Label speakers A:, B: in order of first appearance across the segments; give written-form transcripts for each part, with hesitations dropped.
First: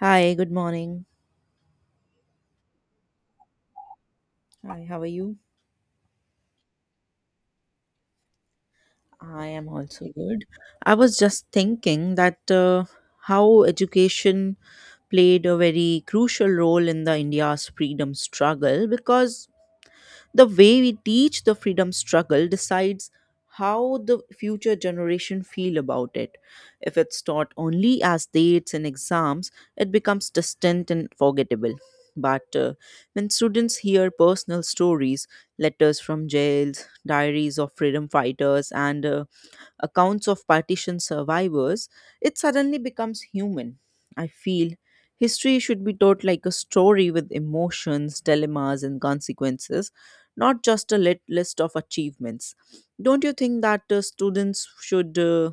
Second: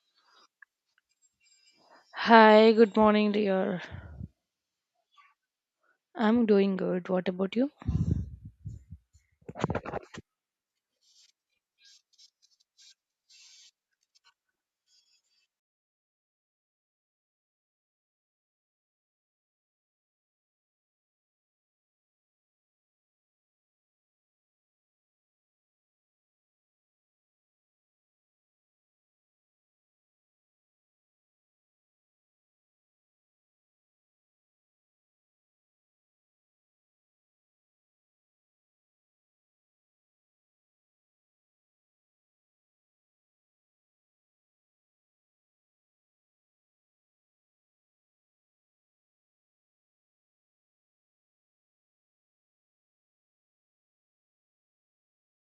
A: Hi, good morning.
B: Hi, good morning, dear.
A: Hi, how are you?
B: I'm doing good. What about you?
A: I am also good. I was just thinking that how education played a very crucial role in the India's freedom struggle because the way we teach the freedom struggle decides how the future generation feel about it. If it's taught only as dates and exams, it becomes distant and forgettable. But when students hear personal stories, letters from jails, diaries of freedom fighters, and accounts of partition survivors, it suddenly becomes human. I feel history should be taught like a story with emotions, dilemmas, and consequences, not just a list of achievements. Don't you think that students should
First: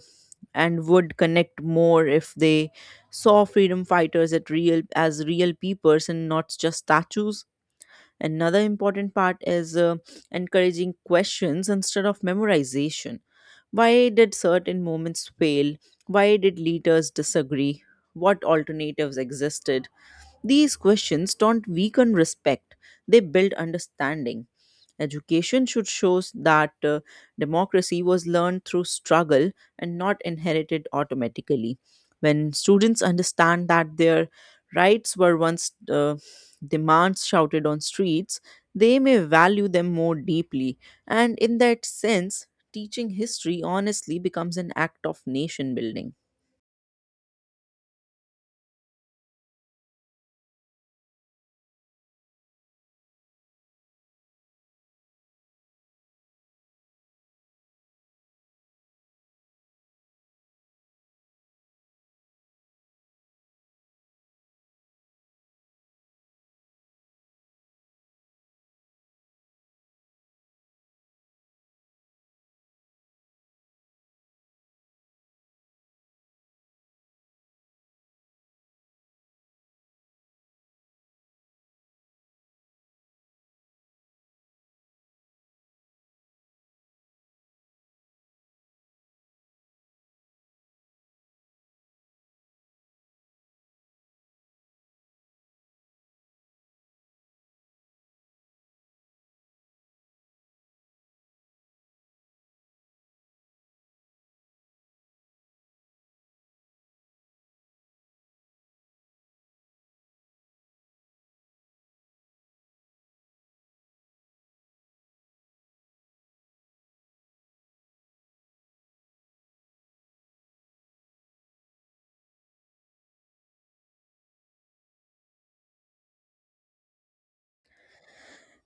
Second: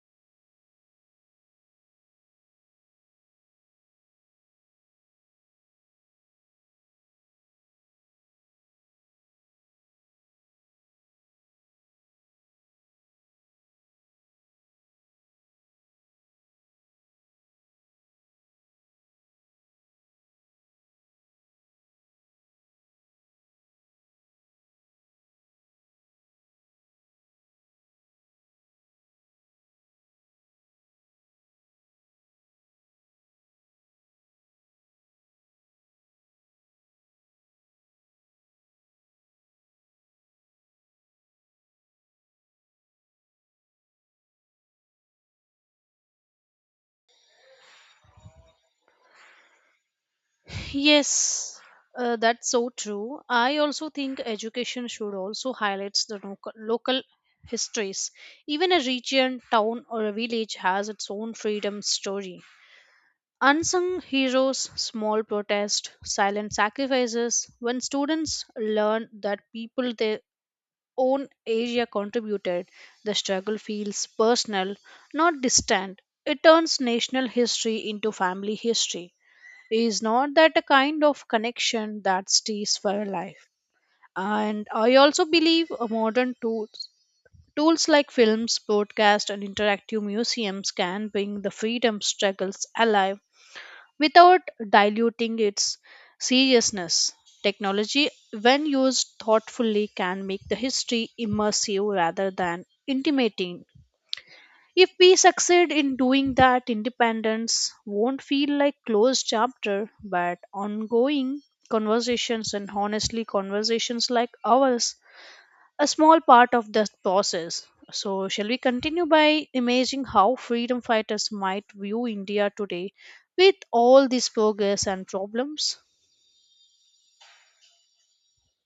A: and would connect more if they saw freedom fighters at real as real people and not just statues? Another important part is encouraging questions instead of memorization. Why did certain movements fail? Why did leaders disagree? What alternatives existed? These questions don't weaken respect, they build understanding. Education should show that democracy was learned through struggle and not inherited automatically. When students understand that their rights were once demands shouted on streets, they may value them more deeply. And in that sense, teaching history honestly becomes an act of nation building.
B: Yes, that's so true. I also think education should also highlights the local histories. Even a region, town, or a village has its own freedom story. Unsung heroes, small protests, silent sacrifices. When students learn that people they own area contributed, the struggle feels personal, not distant. It turns national history into family history. Is not that a kind of connection that stays for life? And I also believe modern tools. Tools like films, podcasts, and interactive museums can bring the freedom struggles alive without diluting its seriousness. Technology, when used thoughtfully, can make the history immersive rather than intimidating. If we succeed in doing that, independence won't feel like closed chapter, but ongoing conversations and honestly conversations like ours a small part of the process. So, shall we continue by imagining how freedom fighters might view India today with all this progress and problems?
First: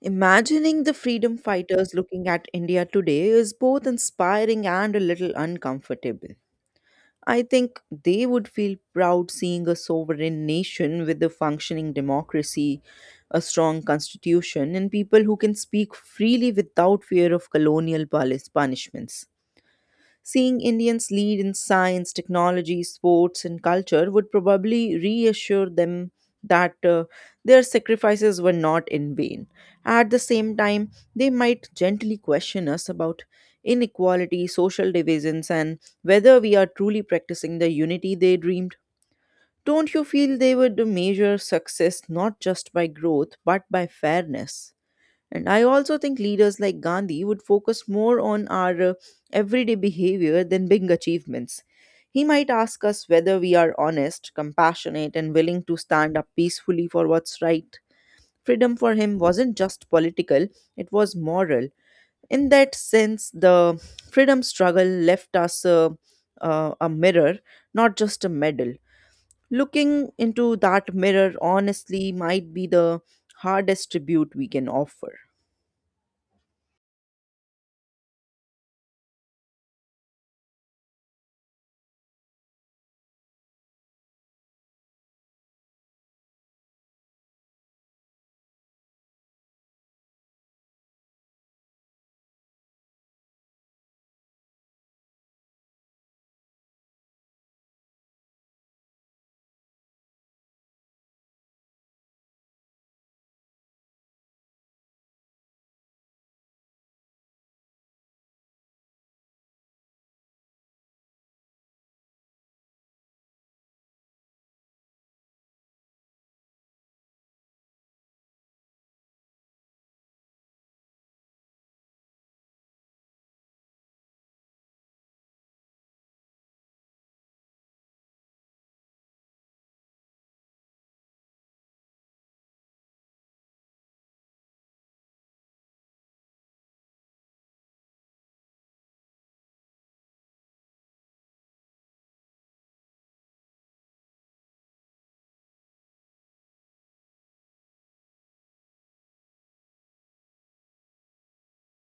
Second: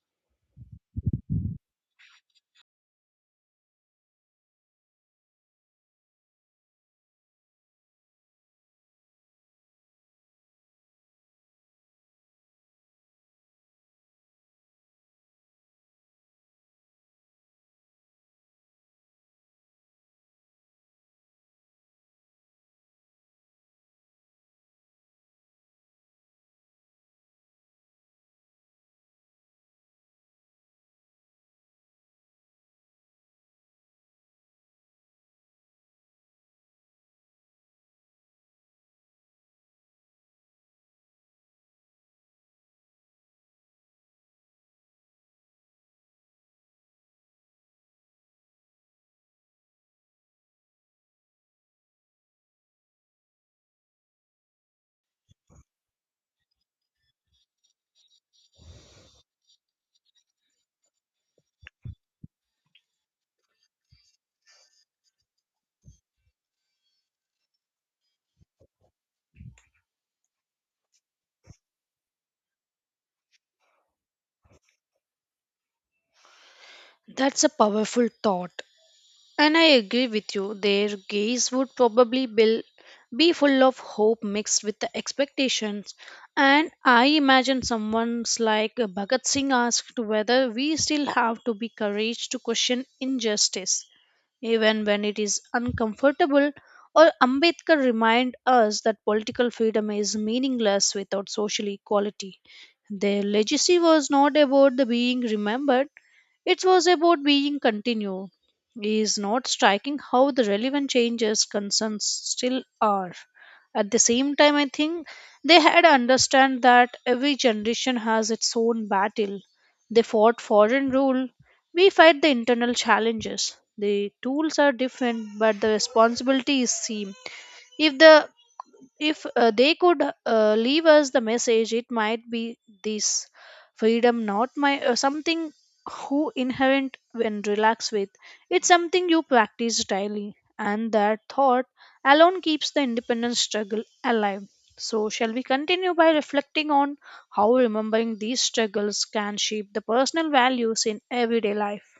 A: Imagining the freedom fighters looking at India today is both inspiring and a little uncomfortable. I think they would feel proud seeing a sovereign nation with a functioning democracy, a strong constitution, and people who can speak freely without fear of colonial palace punishments. Seeing Indians lead in science, technology, sports, and culture would probably reassure them that their sacrifices were not in vain. At the same time, they might gently question us about inequality, social divisions, and whether we are truly practicing the unity they dreamed. Don't you feel they would measure success not just by growth but by fairness? And I also think leaders like Gandhi would focus more on our everyday behavior than big achievements. He might ask us whether we are honest, compassionate, and willing to stand up peacefully for what's right. Freedom for him wasn't just political, it was moral. In that sense, the freedom struggle left us a mirror, not just a medal. Looking into that mirror honestly might be the hardest tribute we can offer.
B: That's a powerful thought. And I agree with you, their gaze would probably be full of hope mixed with the expectations. And I imagine someone's like Bhagat Singh asked whether we still have to be courage to question injustice, even when it is uncomfortable, or Ambedkar remind us that political freedom is meaningless without social equality. Their legacy was not about the being remembered, it was about being continued. Is not striking how the relevant changes concerns still are. At the same time, I think they had understand that every generation has its own battle. They fought foreign rule. We fight the internal challenges. The tools are different, but the responsibilities seem. If the if They could leave us the message, it might be this freedom, not my something who inherent when relax with. It's something you practice daily, and that thought alone keeps the independence struggle alive. So, shall we continue by reflecting on how remembering these struggles can shape the personal values in everyday life?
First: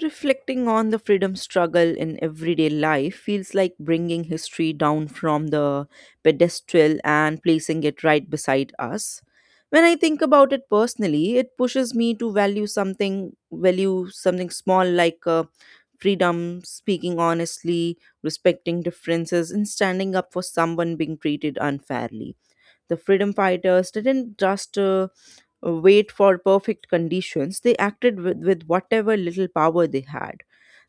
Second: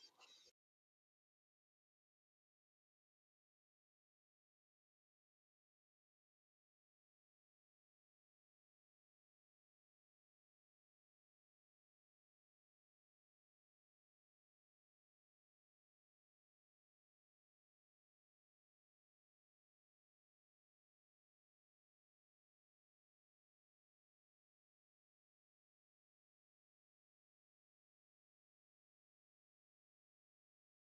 A: Reflecting on the freedom struggle in everyday life feels like bringing history down from the pedestal and placing it right beside us. When I think about it personally, it pushes me to value something small like freedom, speaking honestly, respecting differences, and standing up for someone being treated unfairly. The freedom fighters didn't just wait for perfect conditions. They acted with whatever little power they had.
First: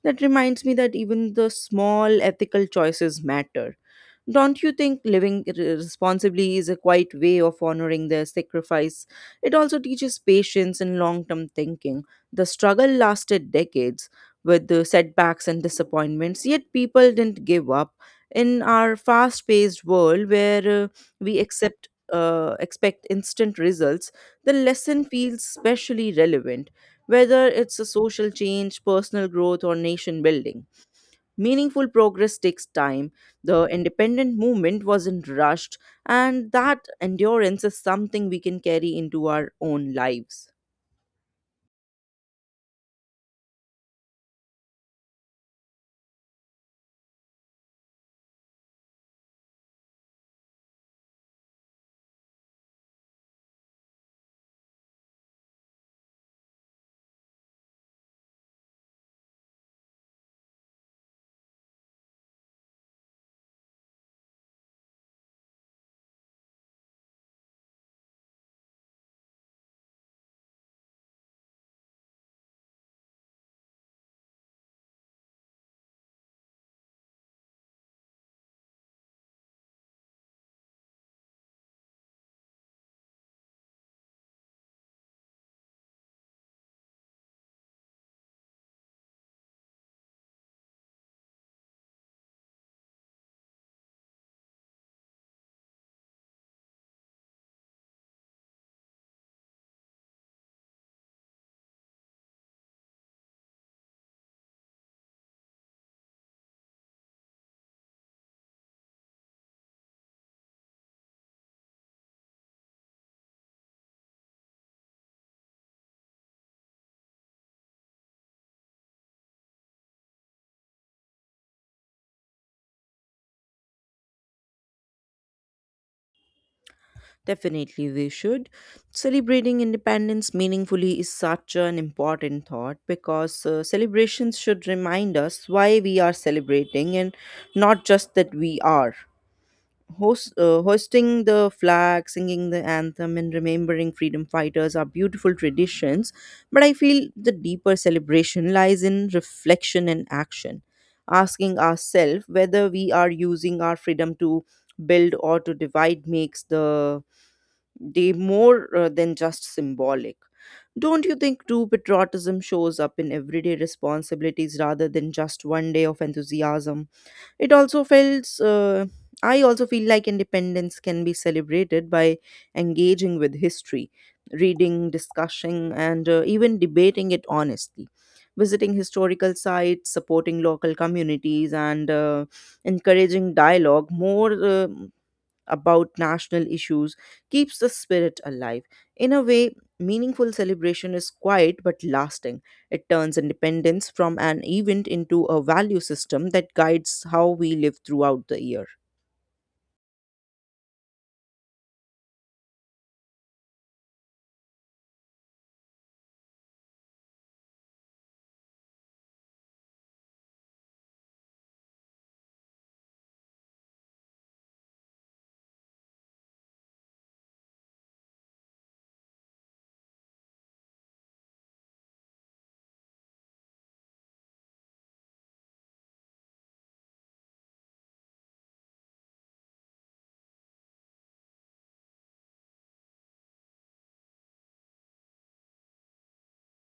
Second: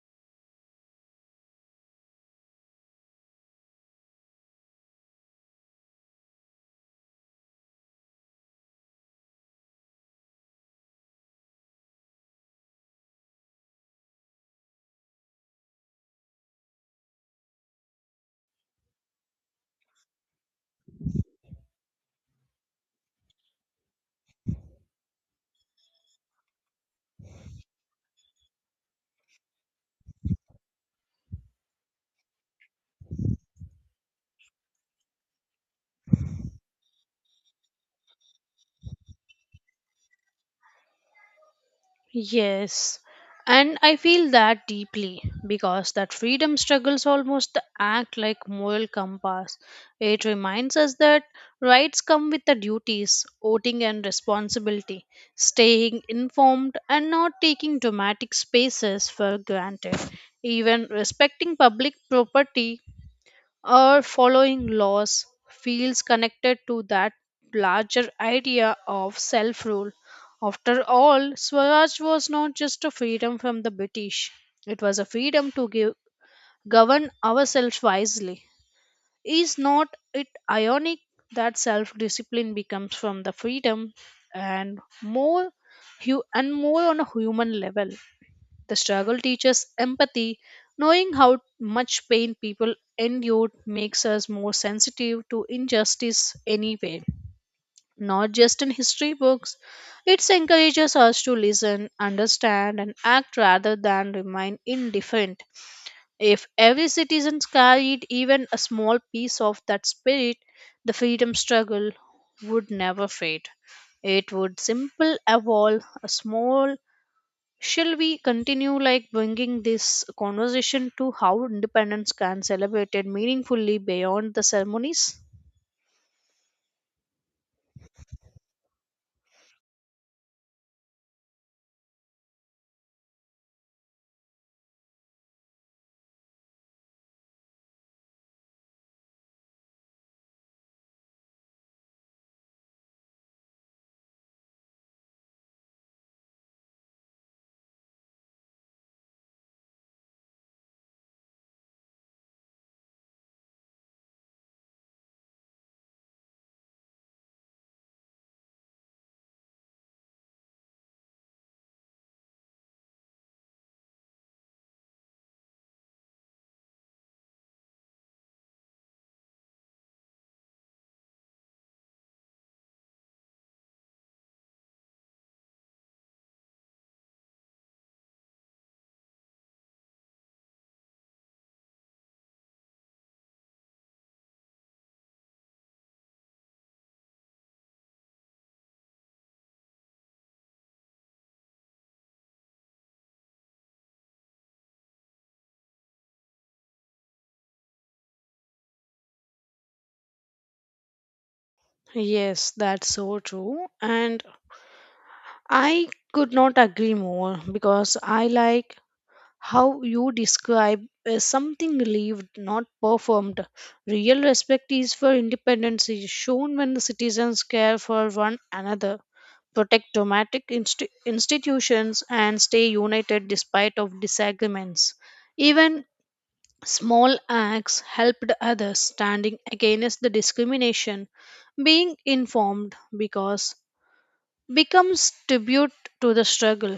A: That reminds me that even the small ethical choices matter. Don't you think living responsibly is a quiet way of honoring their sacrifice? It also teaches patience and long term thinking. The struggle lasted decades with the setbacks and disappointments, yet people didn't give up. In our fast paced world where we accept expect instant results, the lesson feels especially relevant, whether it's a social change, personal growth, or nation building. Meaningful progress takes time. The independent movement wasn't rushed, and that endurance is something we can carry into our own lives.
B: Yes. And I feel that deeply because that freedom struggles almost act like moral compass. It reminds us that rights come with the duties, voting and responsibility, staying informed and not taking dramatic spaces for granted. Even respecting public property or following laws feels connected to that larger idea of self rule. After all, Swaraj was not just a freedom from the British, it was a freedom to give, govern ourselves wisely. Is not it ironic that self discipline becomes from the freedom and more and more on a human level? The struggle teaches empathy. Knowing how much pain people endured makes us more sensitive to injustice anyway, not just in history books. It encourages us to listen, understand, and act rather than remain indifferent. If every citizen carried even a small piece of that spirit, the freedom struggle would never fade. It would simple evolve a small. Shall we continue like bringing this conversation to how independence can celebrated meaningfully beyond the ceremonies?
A: Definitely, we should. Celebrating independence meaningfully is such an important thought because celebrations should remind us why we are celebrating and not just that we are. Hoisting the flag, singing the anthem, and remembering freedom fighters are beautiful traditions, but I feel the deeper celebration lies in reflection and action, asking ourselves whether we are using our freedom to build or to divide makes the day more than just symbolic. Don't you think true patriotism shows up in everyday responsibilities rather than just one day of enthusiasm? It also feels, uh, I also feel like independence can be celebrated by engaging with history, reading, discussing, and even debating it honestly. Visiting historical sites, supporting local communities, and encouraging dialogue more about national issues keeps the spirit alive. In a way, meaningful celebration is quiet but lasting. It turns independence from an event into a value system that guides how we live throughout the year.
B: Yes, that's so true. And I could not agree more because I like how you describe as something lived, not performed. Real respect is for independence is shown when the citizens care for one another, protect democratic institutions and stay united despite of disagreements, even small acts helped others standing against the discrimination, being informed because becomes tribute to the struggle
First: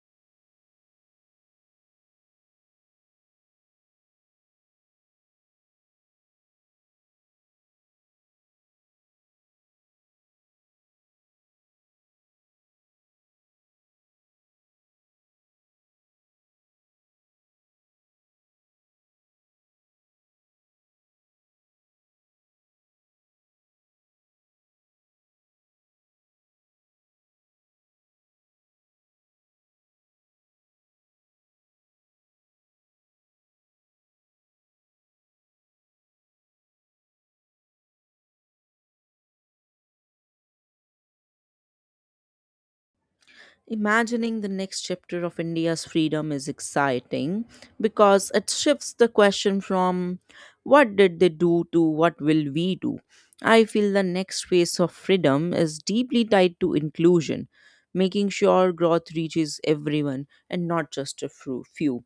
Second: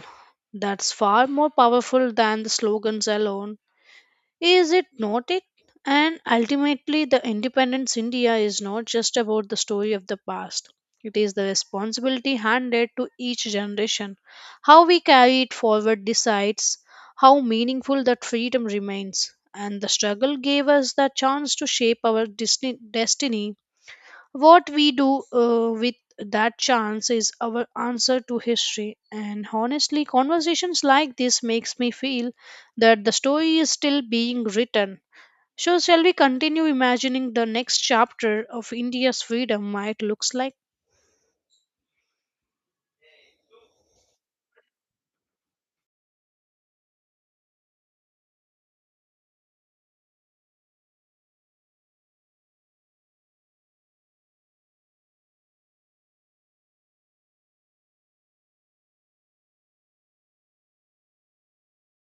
B: that's far more powerful than the slogans alone, is it not it? And ultimately, the independence India is not just about the story of the past. It is the responsibility handed to each generation. How we carry it forward decides how meaningful that freedom remains. And the struggle gave us the chance to shape our destiny, what we do with that chance is our answer to history. And honestly, conversations like this makes me feel that the story is still being written. So shall we continue imagining the next chapter of India's freedom might looks like?
A: Imagining the next chapter of India's freedom is exciting because it shifts the question from what did they do to what will we do. I feel the next phase of freedom is deeply tied to inclusion, making sure growth reaches everyone and not just a few.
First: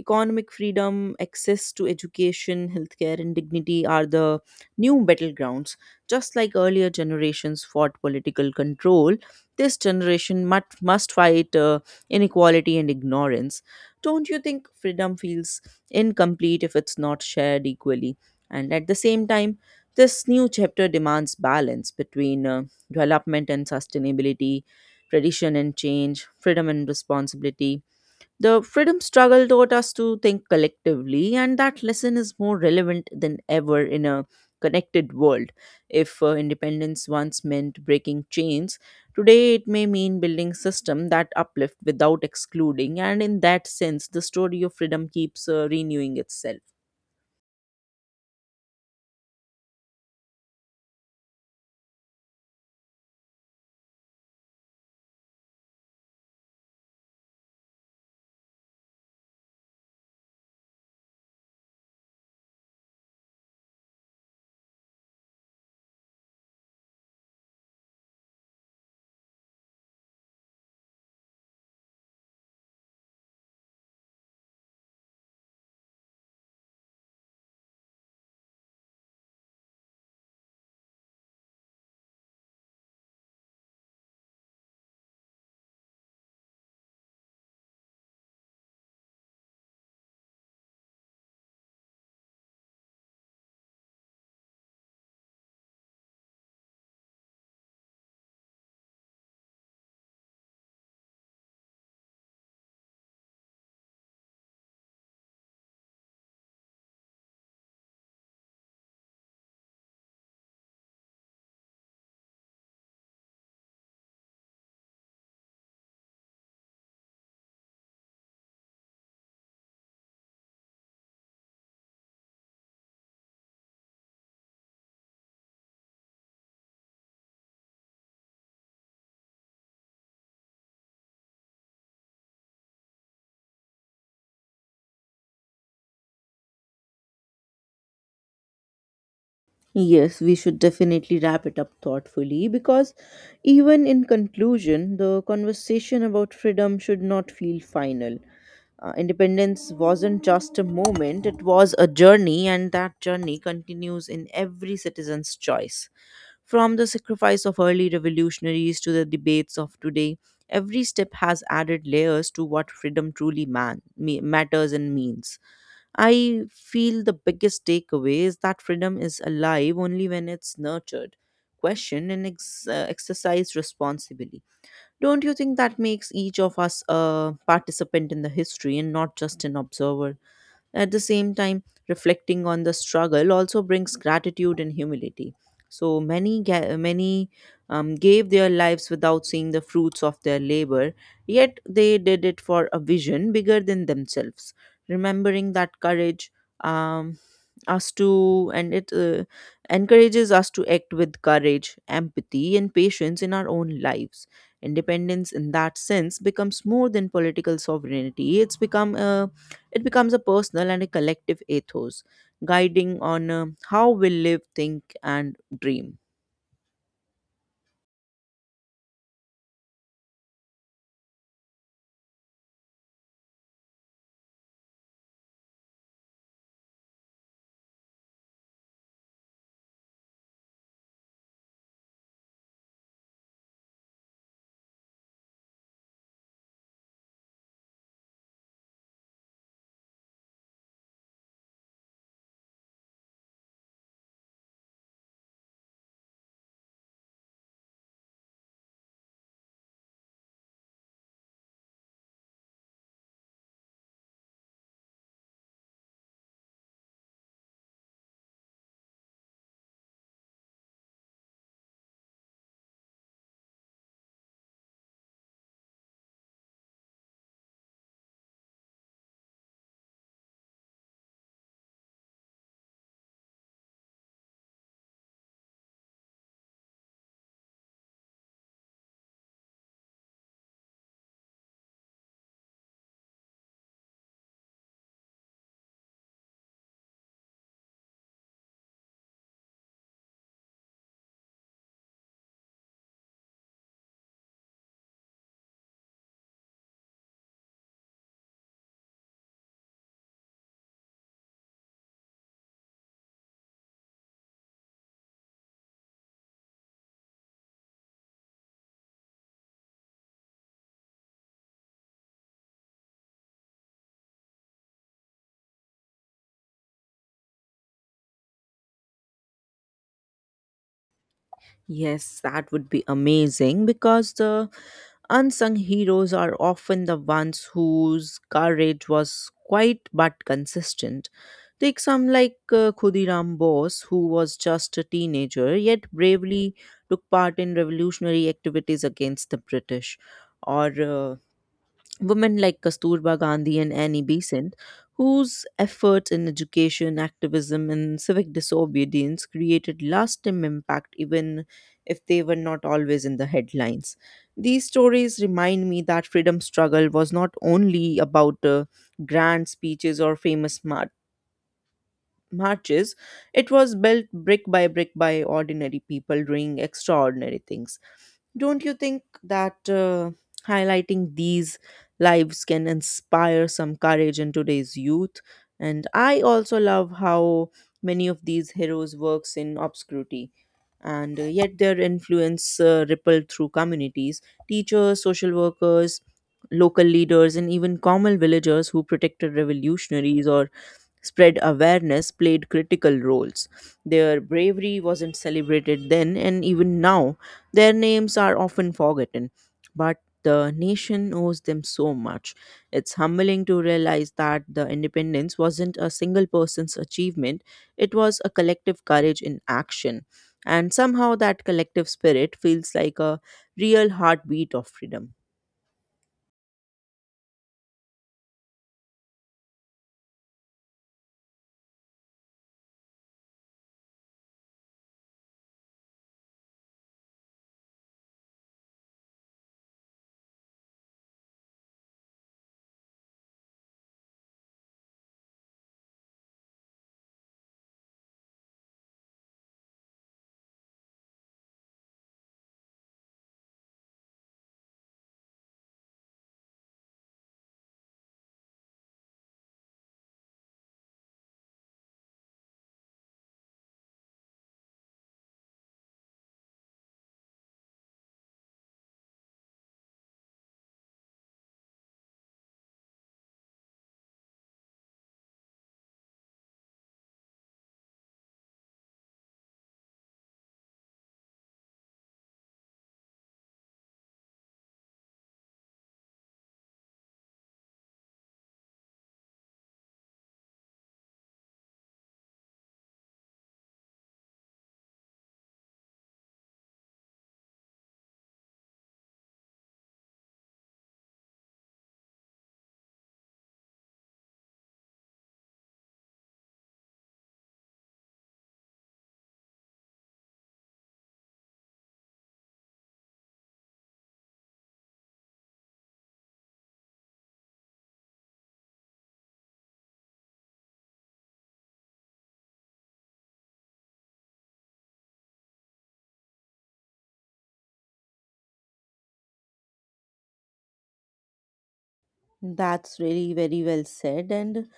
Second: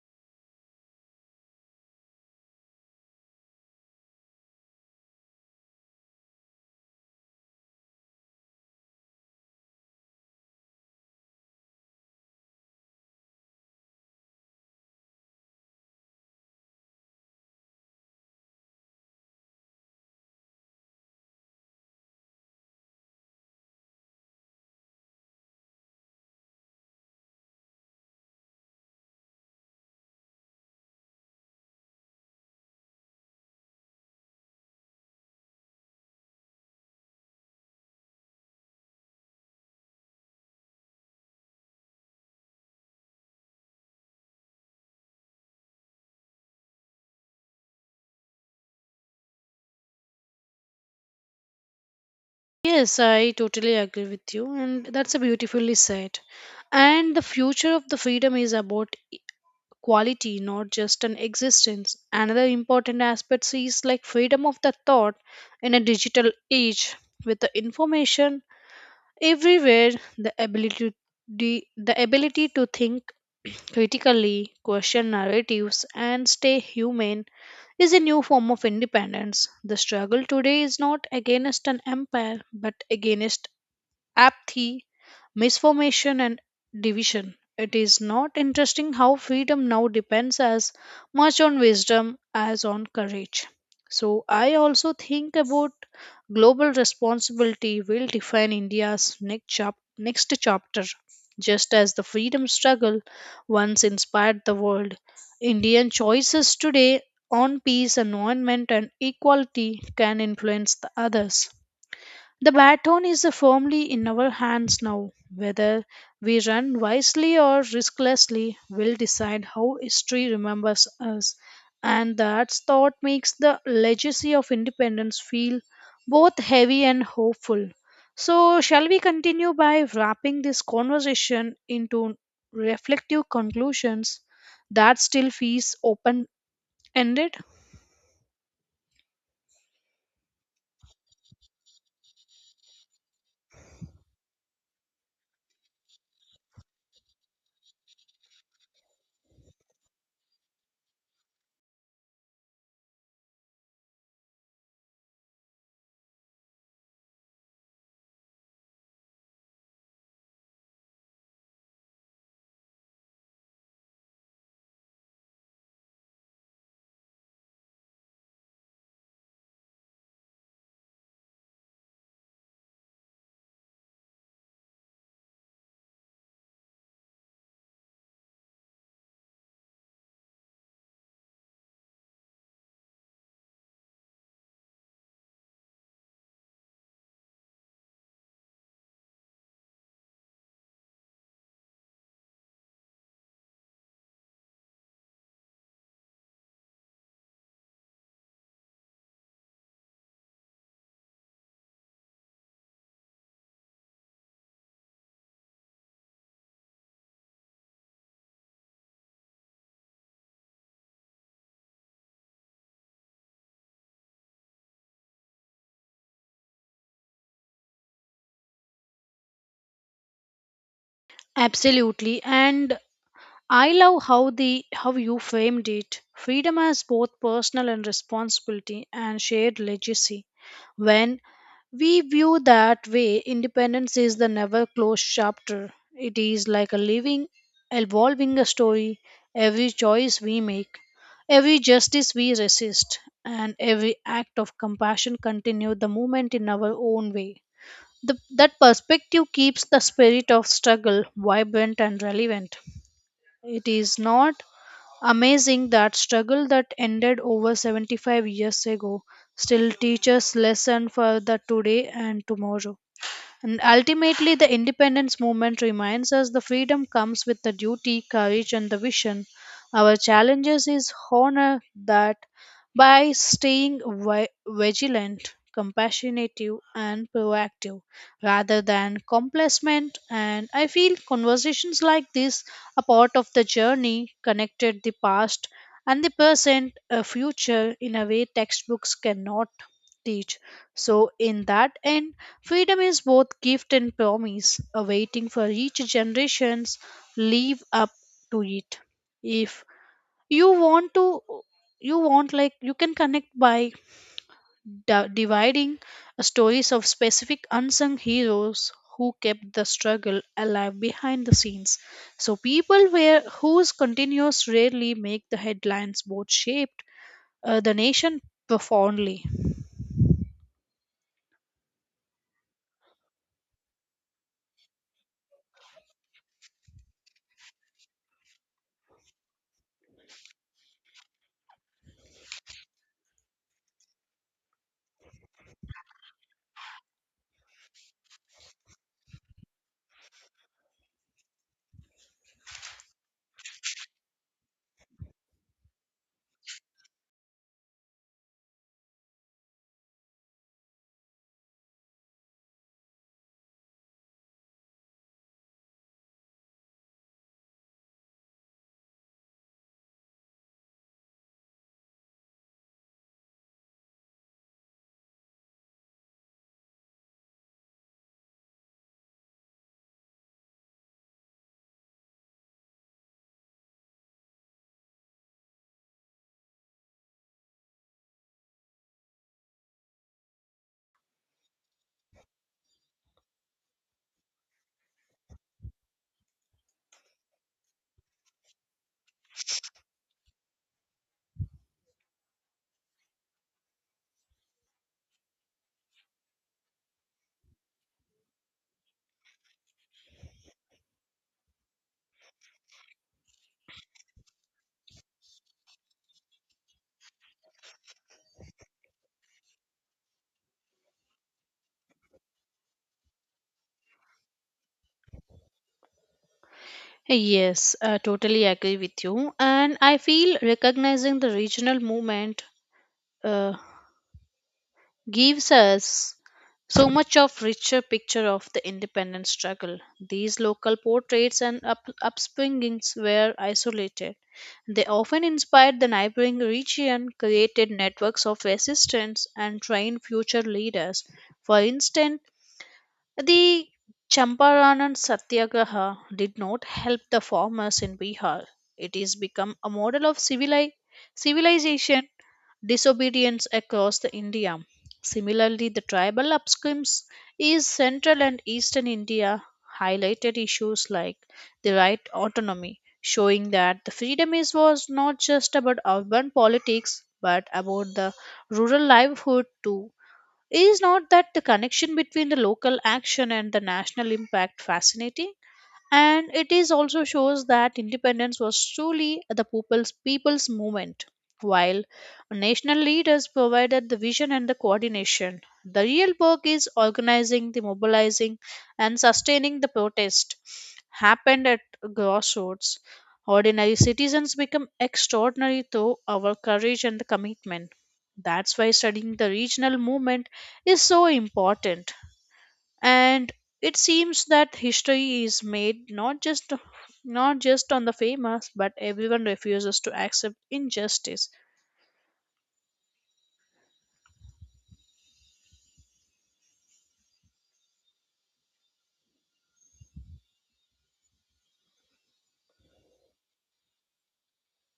A: Economic freedom, access to education, healthcare, and dignity are the new battlegrounds. Just like earlier generations fought political control, this generation must fight inequality and ignorance. Don't you think freedom feels incomplete if it's not shared equally? And at the same time, this new chapter demands balance between development and sustainability, tradition and change, freedom and responsibility. The freedom struggle taught us to think collectively, and that lesson is more relevant than ever in a connected world. If independence once meant breaking chains, today it may mean building systems that uplift without excluding, and in that sense, the story of freedom keeps renewing itself.
B: Yes, I totally agree with you, and that's a beautifully said. And the future of the freedom is about quality, not just an existence. Another important aspect is like freedom of the thought in a digital age with the information everywhere, the ability the ability to think critically, question narratives, and stay human is a new form of independence. The struggle today is not against an empire but against apathy, misformation, and division. It is not interesting how freedom now depends as much on wisdom as on courage. So, I also think about global responsibility will define India's next chapter. Just as the freedom struggle once inspired the world, Indian choices today on peace, environment, and equality can influence the others. The baton is firmly in our hands now. Whether we run wisely or risklessly, will decide how history remembers us, and that thought makes the legacy of independence feel both heavy and hopeful. So, shall we continue by wrapping this conversation into reflective conclusions that still feels open ended?
A: Yes, we should definitely wrap it up thoughtfully because even in conclusion, the conversation about freedom should not feel final. Independence wasn't just a moment, it was a journey, and that journey continues in every citizen's choice. From the sacrifice of early revolutionaries to the debates of today, every step has added layers to what freedom truly matters and means. I feel the biggest takeaway is that freedom is alive only when it's nurtured, questioned, and exercised responsibly. Don't you think that makes each of us a participant in the history and not just an observer? At the same time, reflecting on the struggle also brings gratitude and humility. So many gave their lives without seeing the fruits of their labor, yet they did it for a vision bigger than themselves. Remembering that courage um, us to and it encourages us to act with courage, empathy, and patience in our own lives. Independence, in that sense, becomes more than political sovereignty. It becomes a personal and a collective ethos, guiding on how we live, think, and dream.
B: Absolutely. And I love how the how you framed it. Freedom as both personal and responsibility and shared legacy. When we view that way, independence is the never closed chapter. It is like a living, evolving story. Every choice we make, every justice we resist, and every act of compassion continue the movement in our own way. That perspective keeps the spirit of struggle vibrant and relevant. It is not amazing that struggle that ended over 75 years ago still teaches lesson for the today and tomorrow. And ultimately, the independence movement reminds us the freedom comes with the duty, courage, and the vision. Our challenges is honor that by staying vigilant, compassionate, and proactive rather than complacent. And I feel conversations like this are part of the journey, connected the past and the present, a future in a way textbooks cannot teach. So, in that end, freedom is both gift and promise, awaiting for each generation's live up to it. If you want to, you want like you can connect by dividing stories of specific unsung heroes who kept the struggle alive behind the scenes. So people where whose continues rarely make the headlines both shaped the nation profoundly.
A: Yes, that would be amazing because the unsung heroes are often the ones whose courage was quite but consistent. Take some like Khudiram Bose, who was just a teenager yet bravely took part in revolutionary activities against the British, or women like Kasturba Gandhi and Annie Besant, whose efforts in education, activism, and civic disobedience created lasting impact even if they were not always in the headlines. These stories remind me that freedom struggle was not only about grand speeches or famous marches, it was built brick by brick by ordinary people doing extraordinary things. Don't you think that highlighting these lives can inspire some courage in today's youth? And I also love how many of these heroes works in obscurity and yet their influence rippled through communities: teachers, social workers, local leaders, and even common villagers who protected revolutionaries or spread awareness played critical roles. Their bravery wasn't celebrated then, and even now, their names are often forgotten. But the nation owes them so much. It's humbling to realize that the independence wasn't a single person's achievement, it was a collective courage in action. And somehow that collective spirit feels like a real heartbeat of freedom.
B: Yes, I totally agree with you. And I feel recognizing the regional movement uh, gives us so much of richer picture of the independence struggle. These local portraits and upspringings were isolated. They often inspired the neighboring region, created networks of resistance, and trained future leaders. For instance, the Champaran Satyagraha did not help the farmers in Bihar. It has become a model of civilization disobedience across the India. Similarly, the tribal upscrims is central and eastern India highlighted issues like the right autonomy, showing that the freedom is was not just about urban politics but about the rural livelihood too. Is not that the connection between the local action and the national impact fascinating? And it is also shows that independence was truly the people's movement while national leaders provided the vision and the coordination, the real work is organizing the mobilizing and sustaining the protest happened at grassroots. Ordinary citizens become extraordinary through our courage and the commitment. That's why studying the regional movement is so important, and it seems that history is made not just on the famous but everyone refuses to accept injustice.
A: That's really very well said. And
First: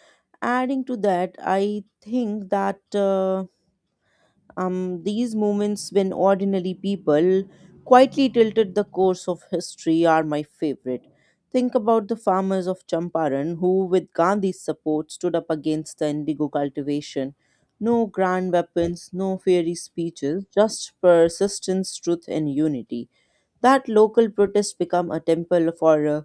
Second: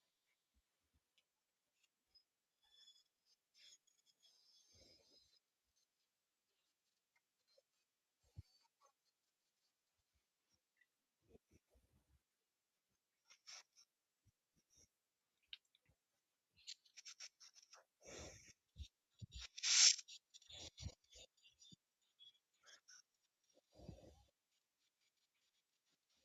A: adding to that, I think that these moments when ordinary people quietly tilted the course of history are my favorite. Think about the farmers of Champaran who, with Gandhi's support, stood up against the indigo cultivation. No grand weapons, no fiery speeches, just persistence, truth, and unity. That local protest become a temple for uh,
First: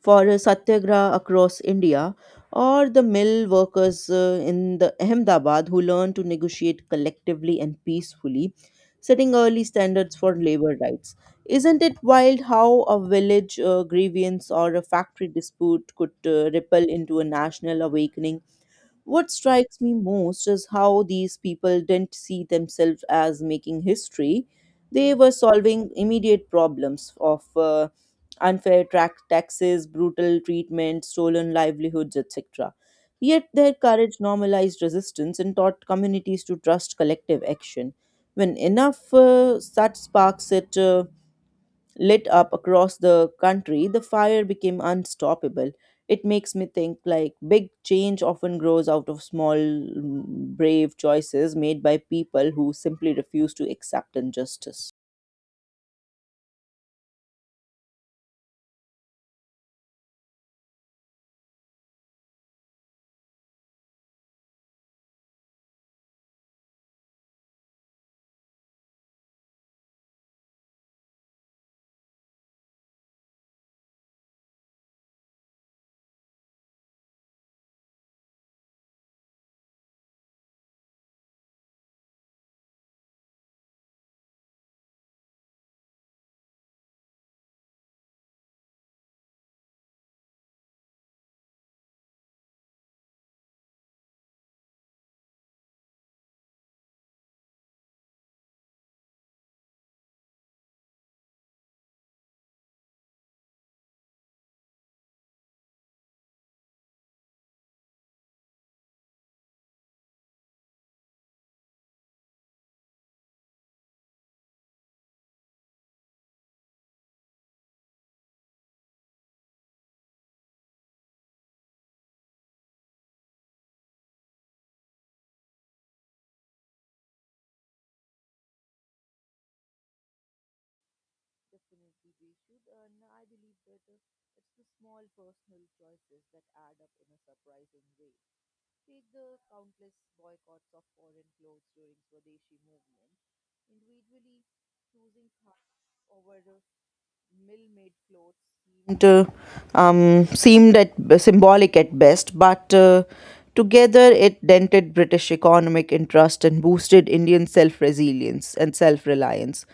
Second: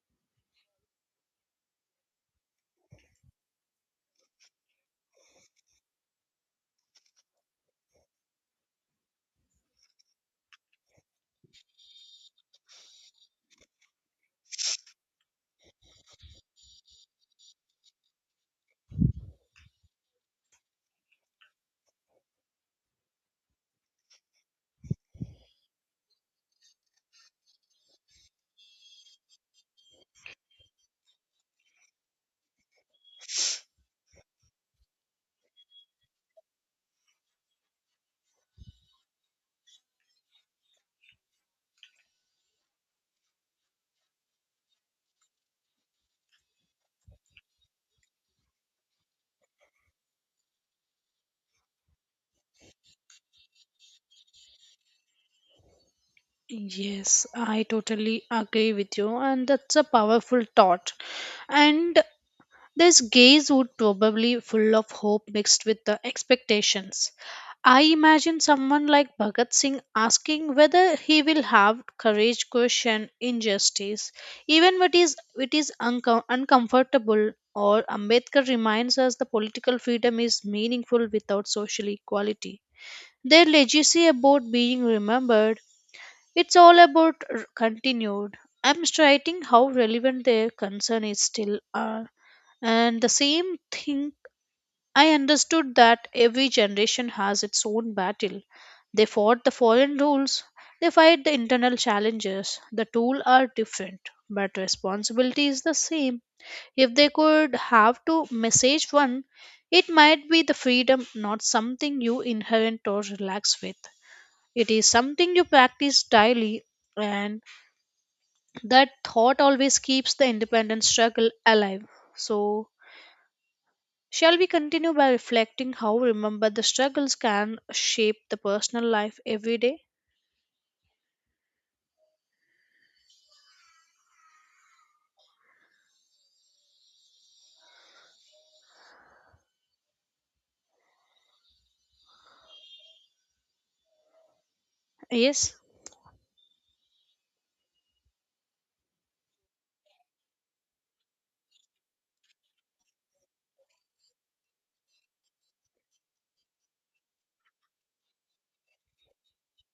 A: for a satyagraha across India, or the mill workers in the Ahmedabad who learned to negotiate collectively and peacefully, setting early standards for labor rights. Isn't it wild how a village grievance or a factory dispute could ripple into a national awakening? What strikes me most is how these people didn't see themselves as making history. They were solving immediate problems of unfair track taxes, brutal treatment, stolen livelihoods, etc. Yet their courage normalized resistance and taught communities to trust collective action. When enough such sparks it lit up across the country, the fire became unstoppable. It makes me think like big change often grows out of small, brave choices made by people who simply refuse to accept injustice.
B: Yes, I totally agree with you and that's a powerful thought. And this gaze would probably full of hope mixed with the expectations. I imagine someone like Bhagat Singh asking whether he will have courage question injustice, even when it is uncomfortable. Or Ambedkar reminds us the political freedom is meaningful without social equality. Their legacy about being remembered, it's all about continued. I'm striking how relevant their concern is still are. And the same thing, I understood that every generation has its own battle. They fought the foreign rules, they fight the internal challenges. The tool are different, but responsibility is the same. If they could have to message one, it might be the freedom, not something you inherent or relax with. It is something you practice daily, and that thought always keeps the independent struggle alive. So, shall we continue by reflecting how remember the struggles can shape the personal life every day?
A: Definitely, we should. And I believe that it's the small personal choices that add up in a surprising way. Take the countless boycotts of foreign clothes during Swadeshi movement. Individually choosing
B: Yes.
A: khadi over mill-made clothes seemed um, seemed at, symbolic at best, but together it dented British economic interest and boosted Indian self resilience and self reliance,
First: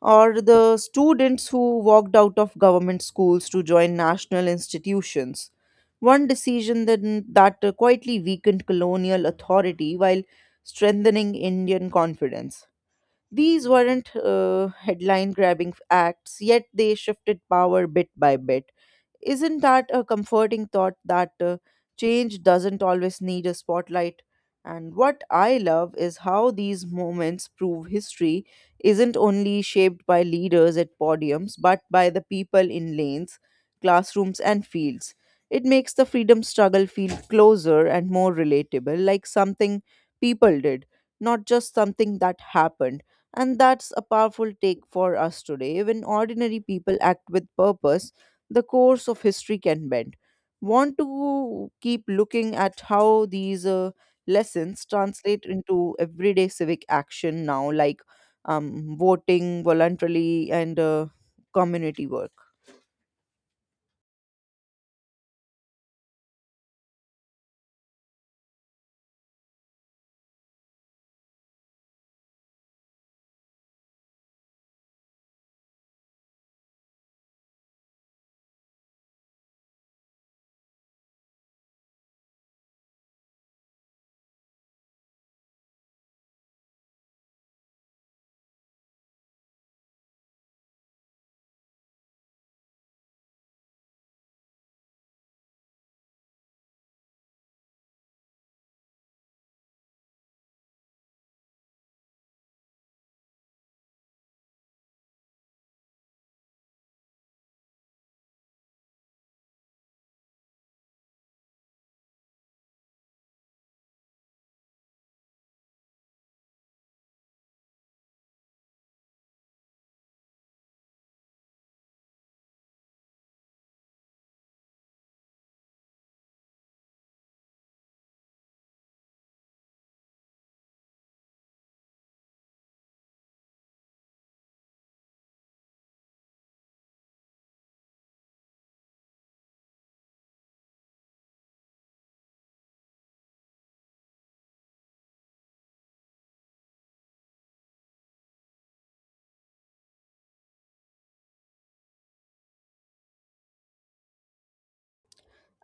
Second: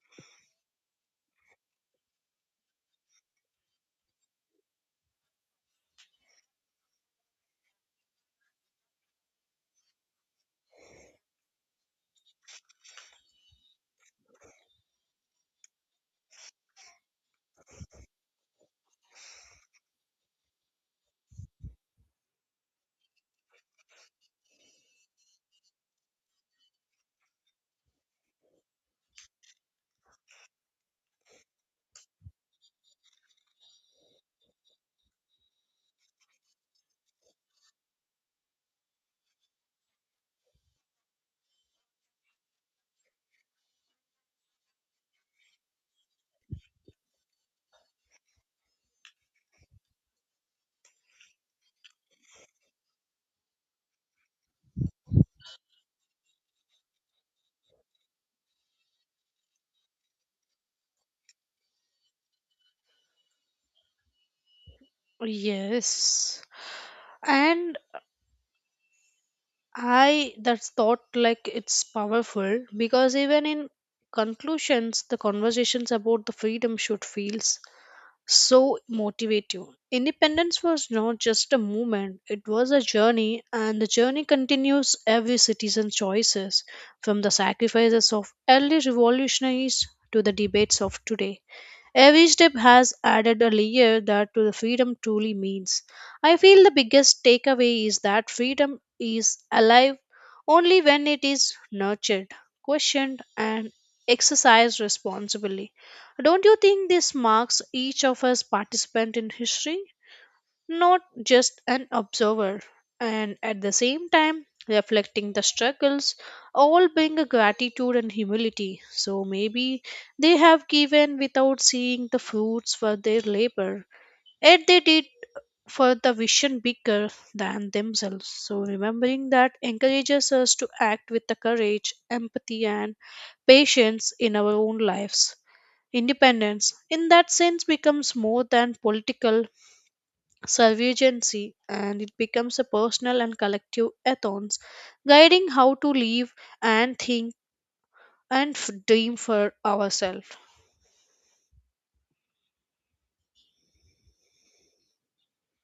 A: or the students who walked out of government schools to join national institutions. One decision then that quietly weakened colonial authority while strengthening Indian confidence. These weren't headline grabbing acts, yet they shifted power bit by bit. Isn't that a comforting thought, that change doesn't always need a spotlight? And what I love is how these moments prove history isn't only shaped by leaders at podiums, but by the people in lanes, classrooms, and fields. It makes the freedom struggle feel closer and more relatable, like something people did, not just something that happened. And that's a powerful take for us today. When ordinary people act with purpose, the course of history can bend. Want to keep looking at how these lessons translate into everyday civic action now, like voting voluntarily and community work.
B: Yes. And I that thought like it's powerful because even in conclusions the conversations about the freedom should feels so motivative. Independence was not just a movement, it was a journey, and the journey continues every citizen's choices, from the sacrifices of early revolutionaries to the debates of today. Every step has added a layer that to the freedom truly means. I feel the biggest takeaway is that freedom is alive only when it is nurtured, questioned, and exercised responsibly. Don't you think this marks each of us participant in history? Not just an observer, and at the same time reflecting the struggles, all bring a gratitude and humility. So maybe they have given without seeing the fruits for their labor, yet they did for the vision bigger than themselves. So remembering that encourages us to act with the courage, empathy, and patience in our own lives. Independence, in that sense, becomes more than political survivancy, and it becomes a personal and collective ethos guiding how to live and think and dream for ourselves.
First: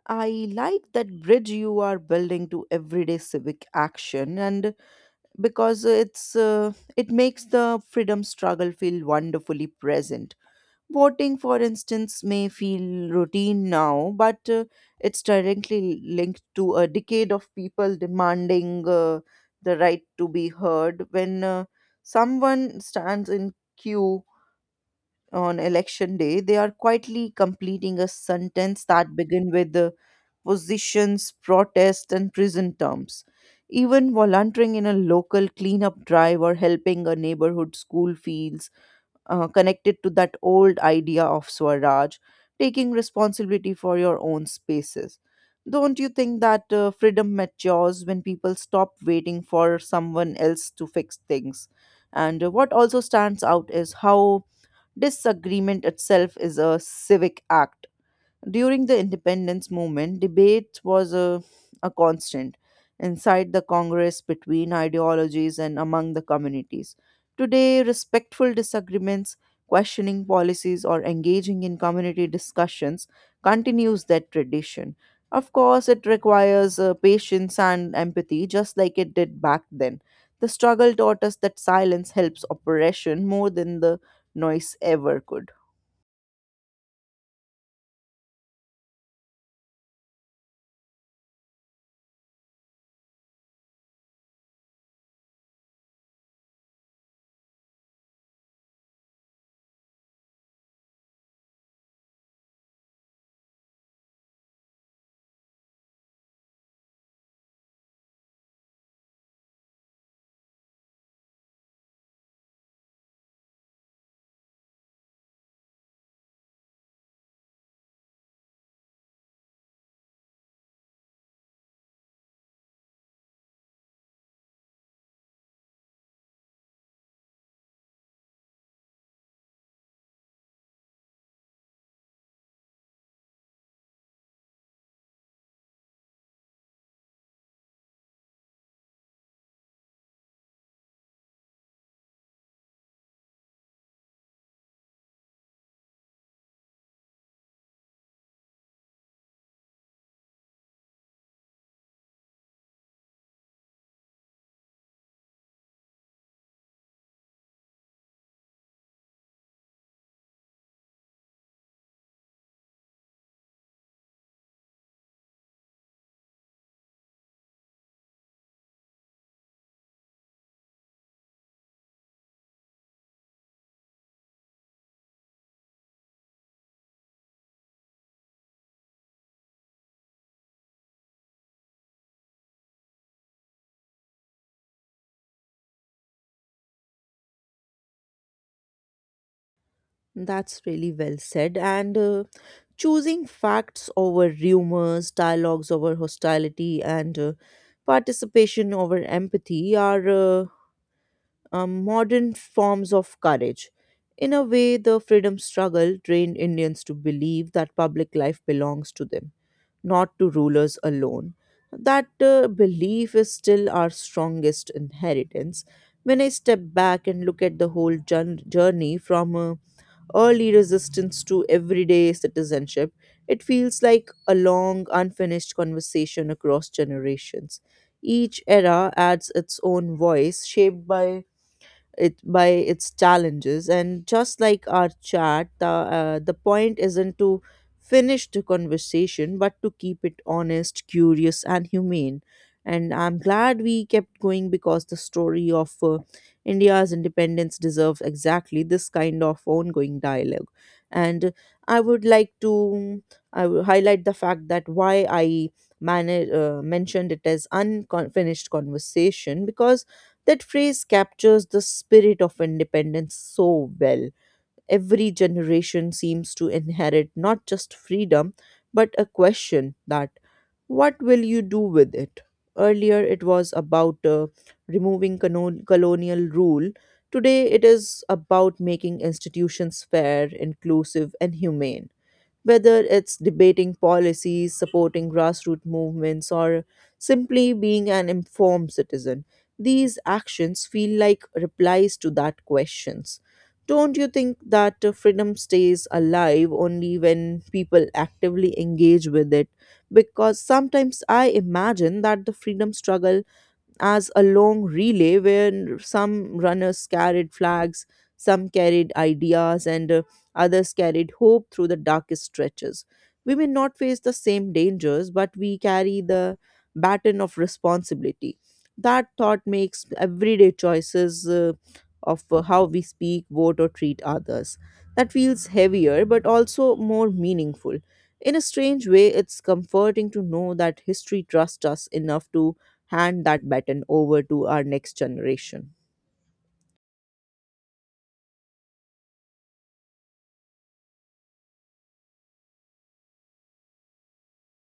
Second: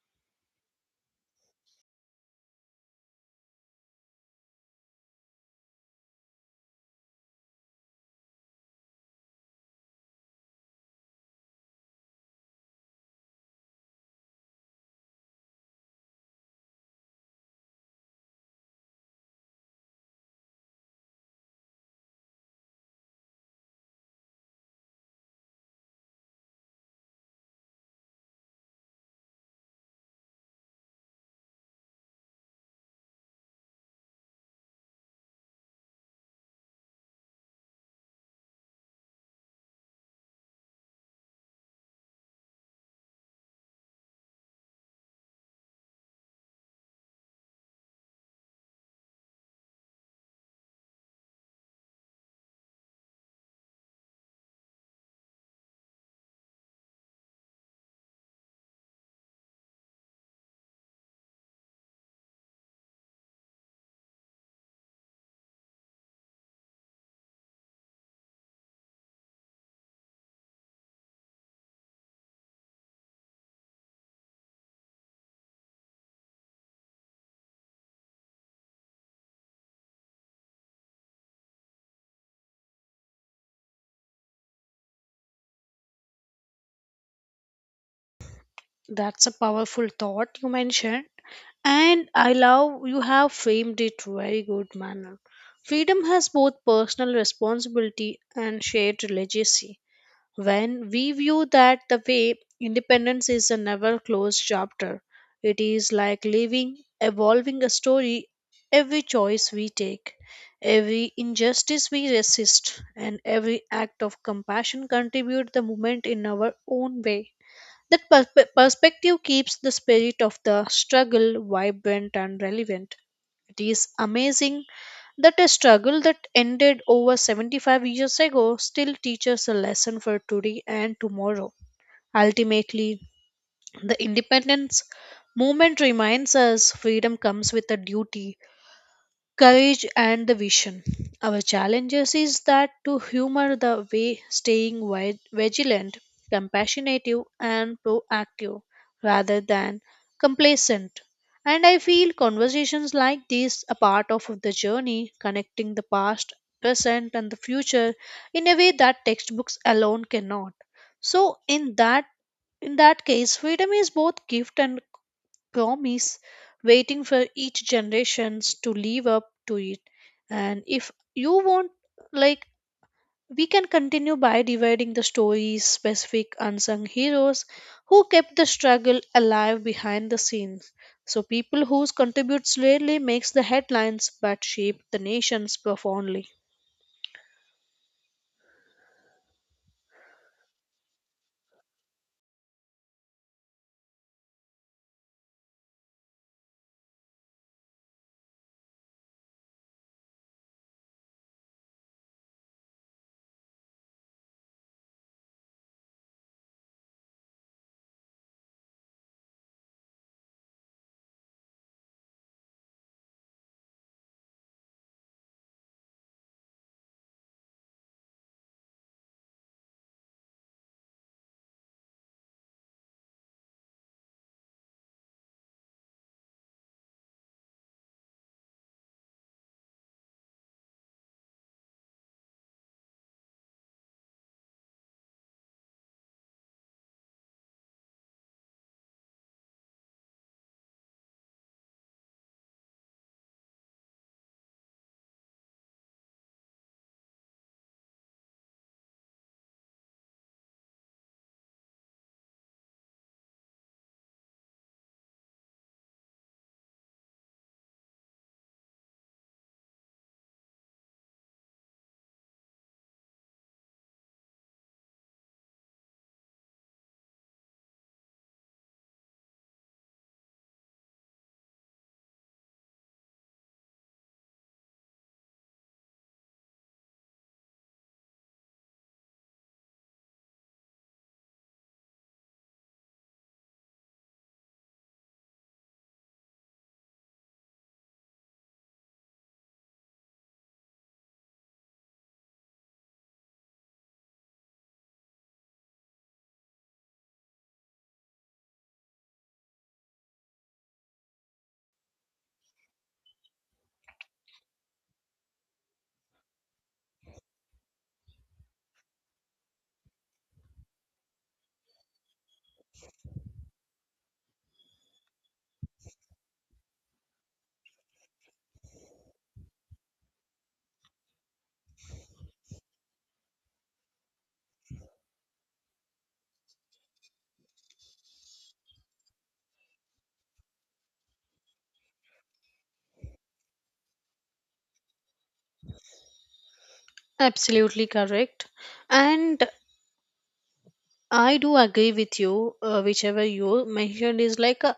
A: I like that bridge you are building to everyday civic action, and because it makes the freedom struggle feel wonderfully present. Voting, for instance, may feel routine now, but it's directly linked to a decade of people demanding the right to be heard. When someone stands in queue on election day, they are quietly completing a sentence that begin with the positions, protest, and prison terms. Even volunteering in a local cleanup drive or helping a neighborhood school feels connected to that old idea of Swaraj, taking responsibility for your own spaces. Don't you think that freedom matures when people stop waiting for someone else to fix things? And what also stands out is how disagreement itself is a civic act. During the independence movement, debate was a constant inside the Congress, between ideologies, and among the communities. Today, respectful disagreements, questioning policies, or engaging in community discussions continues that tradition. Of course, it requires patience and empathy, just like it did back then. The struggle taught us that silence helps oppression more than the noise ever could.
B: That's a powerful thought you mentioned, and I love you have framed it very good manner. Freedom has both personal responsibility and shared legacy. When we view that the way, independence is a never closed chapter. It is like living, evolving a story. Every choice we take, every injustice we resist, and every act of compassion contribute the movement in our own way. That perspective keeps the spirit of the struggle vibrant and relevant. It is amazing that a struggle that ended over 75 years ago still teaches a lesson for today and tomorrow. Ultimately, the independence movement reminds us freedom comes with a duty, courage, and the vision. Our challenges is that to humor the way staying vigilant, compassionate, and proactive rather than complacent. And I feel conversations like these a part of the journey connecting the past, present, and the future in a way that textbooks alone cannot. So in that case freedom is both gift and promise, waiting for each generations to live up to it. And if you want, like, we can continue by dividing the stories, specific unsung heroes who kept the struggle alive behind the scenes. So people whose contributes rarely makes the headlines but shape the nations profoundly.
A: That's really well said. And choosing facts over rumors, dialogues over hostility, and participation over empathy are modern forms of courage. In a way, the freedom struggle trained Indians to believe that public life belongs to them, not to rulers alone. That belief is still our strongest inheritance. When I step back and look at the whole journey from early resistance to everyday citizenship, it feels like a long, unfinished conversation across generations. Each era adds its own voice, shaped by it by its challenges, and just like our chat, the point isn't to finish the conversation but to keep it honest, curious, and humane. And I'm glad we kept going, because the story of India's independence deserves exactly this kind of ongoing dialogue. And I would like to I will highlight the fact that why I mentioned it as unfinished conversation, because that phrase captures the spirit of independence so well. Every generation seems to inherit not just freedom, but a question that, what will you do with it? Earlier, it was about removing colonial rule. Today, it is about making institutions fair, inclusive, and humane. Whether it's debating policies, supporting grassroots movements, or simply being an informed citizen, these actions feel like replies to that questions. Don't you think that freedom stays alive only when people actively engage with it? Because sometimes I imagine that the freedom struggle as a long relay where some runners carried flags, some carried ideas, and others carried hope through the darkest stretches. We may not face the same dangers, but we carry the baton of responsibility. That thought makes everyday choices, of how we speak, vote, or treat others. That feels heavier, but also more meaningful. In a strange way, it's comforting to know that history trusts us enough to hand that baton over to our next generation.
B: Absolutely correct. And I do agree with you, whichever you mentioned is like a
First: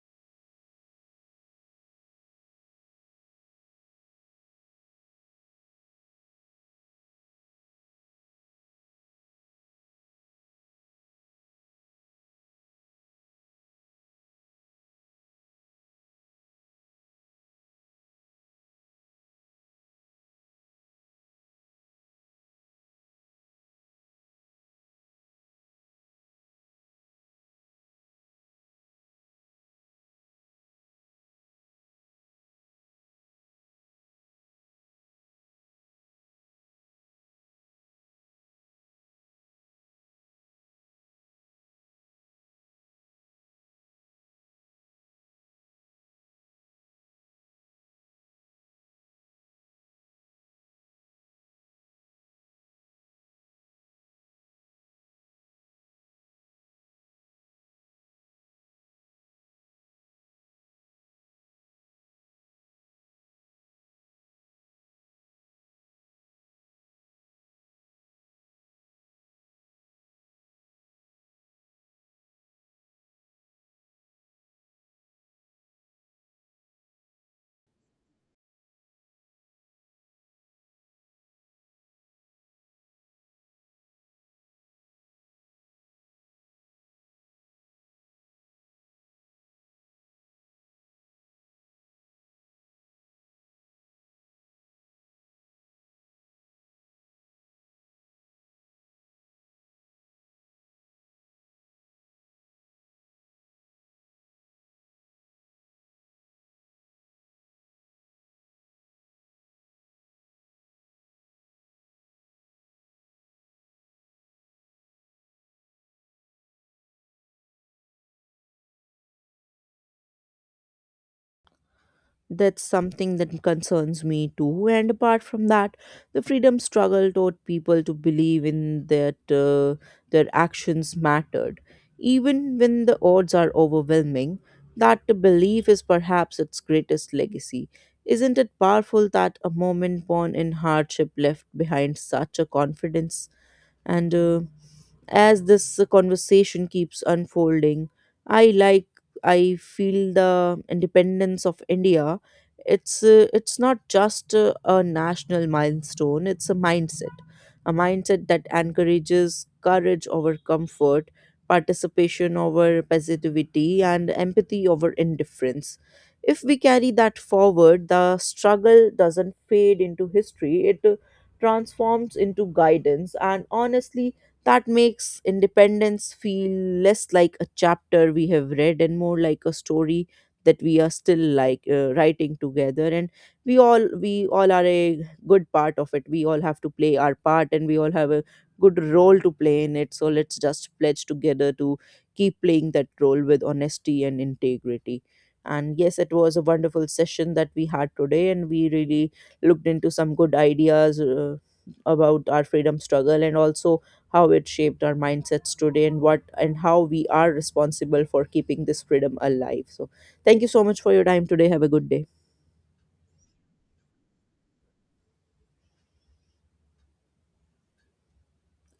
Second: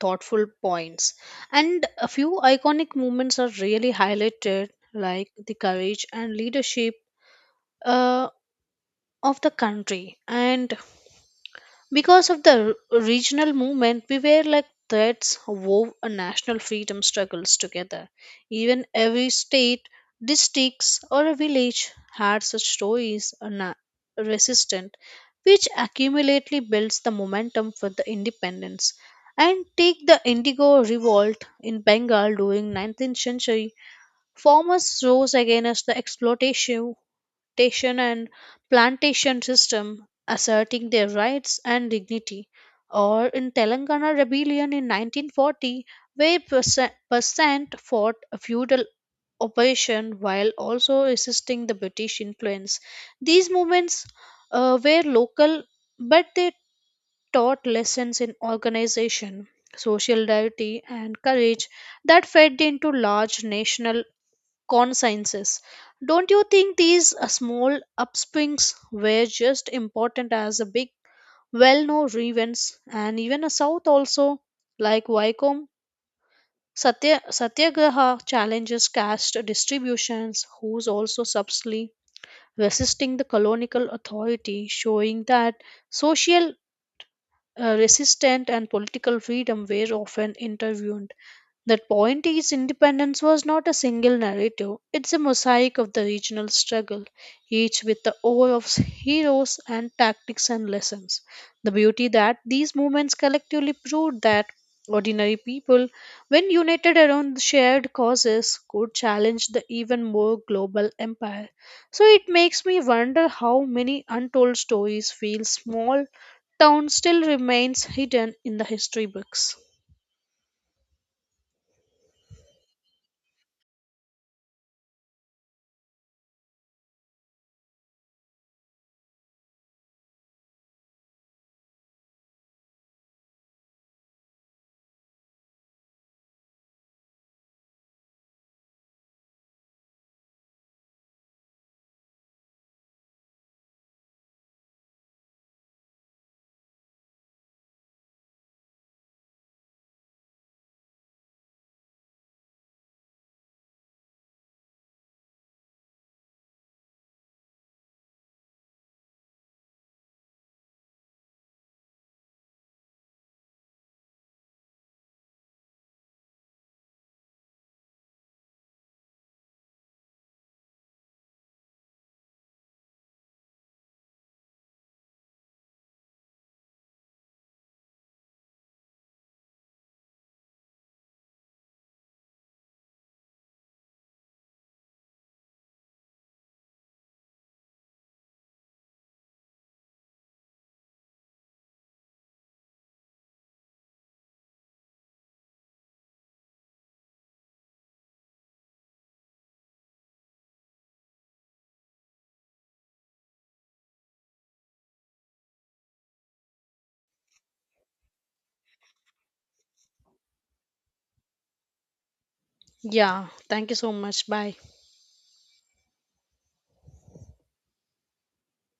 B: thoughtful points. And a few iconic moments are really highlighted, like the courage and leadership uh, of the country. And because of the regional movement, we were like threads wove a national freedom struggles together. Even every state, districts, or a village had such stories or resistant, which accumulately builds the momentum for the independence. And take the Indigo Revolt in Bengal during 19th century. Farmers rose against the exploitation plantation and plantation system asserting their rights and dignity, or in Telangana rebellion in 1940, where percent fought a feudal opposition while also resisting the British influence. These movements were local, but they taught lessons in organization, social solidarity, and courage that fed into large national consciences. Don't you think these small upswings were just important as a big, well-known events, and even a South also, like Satyagraha challenges caste distributions, who's also subtly resisting the colonial authority, showing that social resistance and political freedom were often intertwined. That point is, independence was not a single narrative, it's a mosaic of the regional struggle, each with the ore of heroes and tactics and lessons. The beauty that these movements collectively proved that ordinary people, when united around the shared causes, could challenge the even more global empire. So it makes me wonder how many untold stories feel small town still remains hidden in the history books.
A: That's something that concerns me too. And apart from that, the freedom struggle taught people to believe in that their actions mattered, even when the odds are overwhelming. That belief is perhaps its greatest legacy. Isn't it powerful that a moment born in hardship left behind such a confidence? And as this conversation keeps unfolding, I like I feel the independence of India. It's not just a national milestone. It's a mindset that encourages courage over comfort, participation over passivity, and empathy over indifference. If we carry that forward, the struggle doesn't fade into history. It transforms into guidance. And honestly, that makes independence feel less like a chapter we have read and more like a story that we are still writing together. And we all are a good part of it. We all have to play our part, and we all have a good role to play in it. So let's just pledge together to keep playing that role with honesty and integrity. And yes, it was a wonderful session that we had today, and we really looked into some good ideas about our freedom struggle, and also how it shaped our mindsets today, and what and how we are responsible for keeping this freedom alive. So thank you so much for your time today. Have a good day.
B: Yeah, thank you so much. Bye.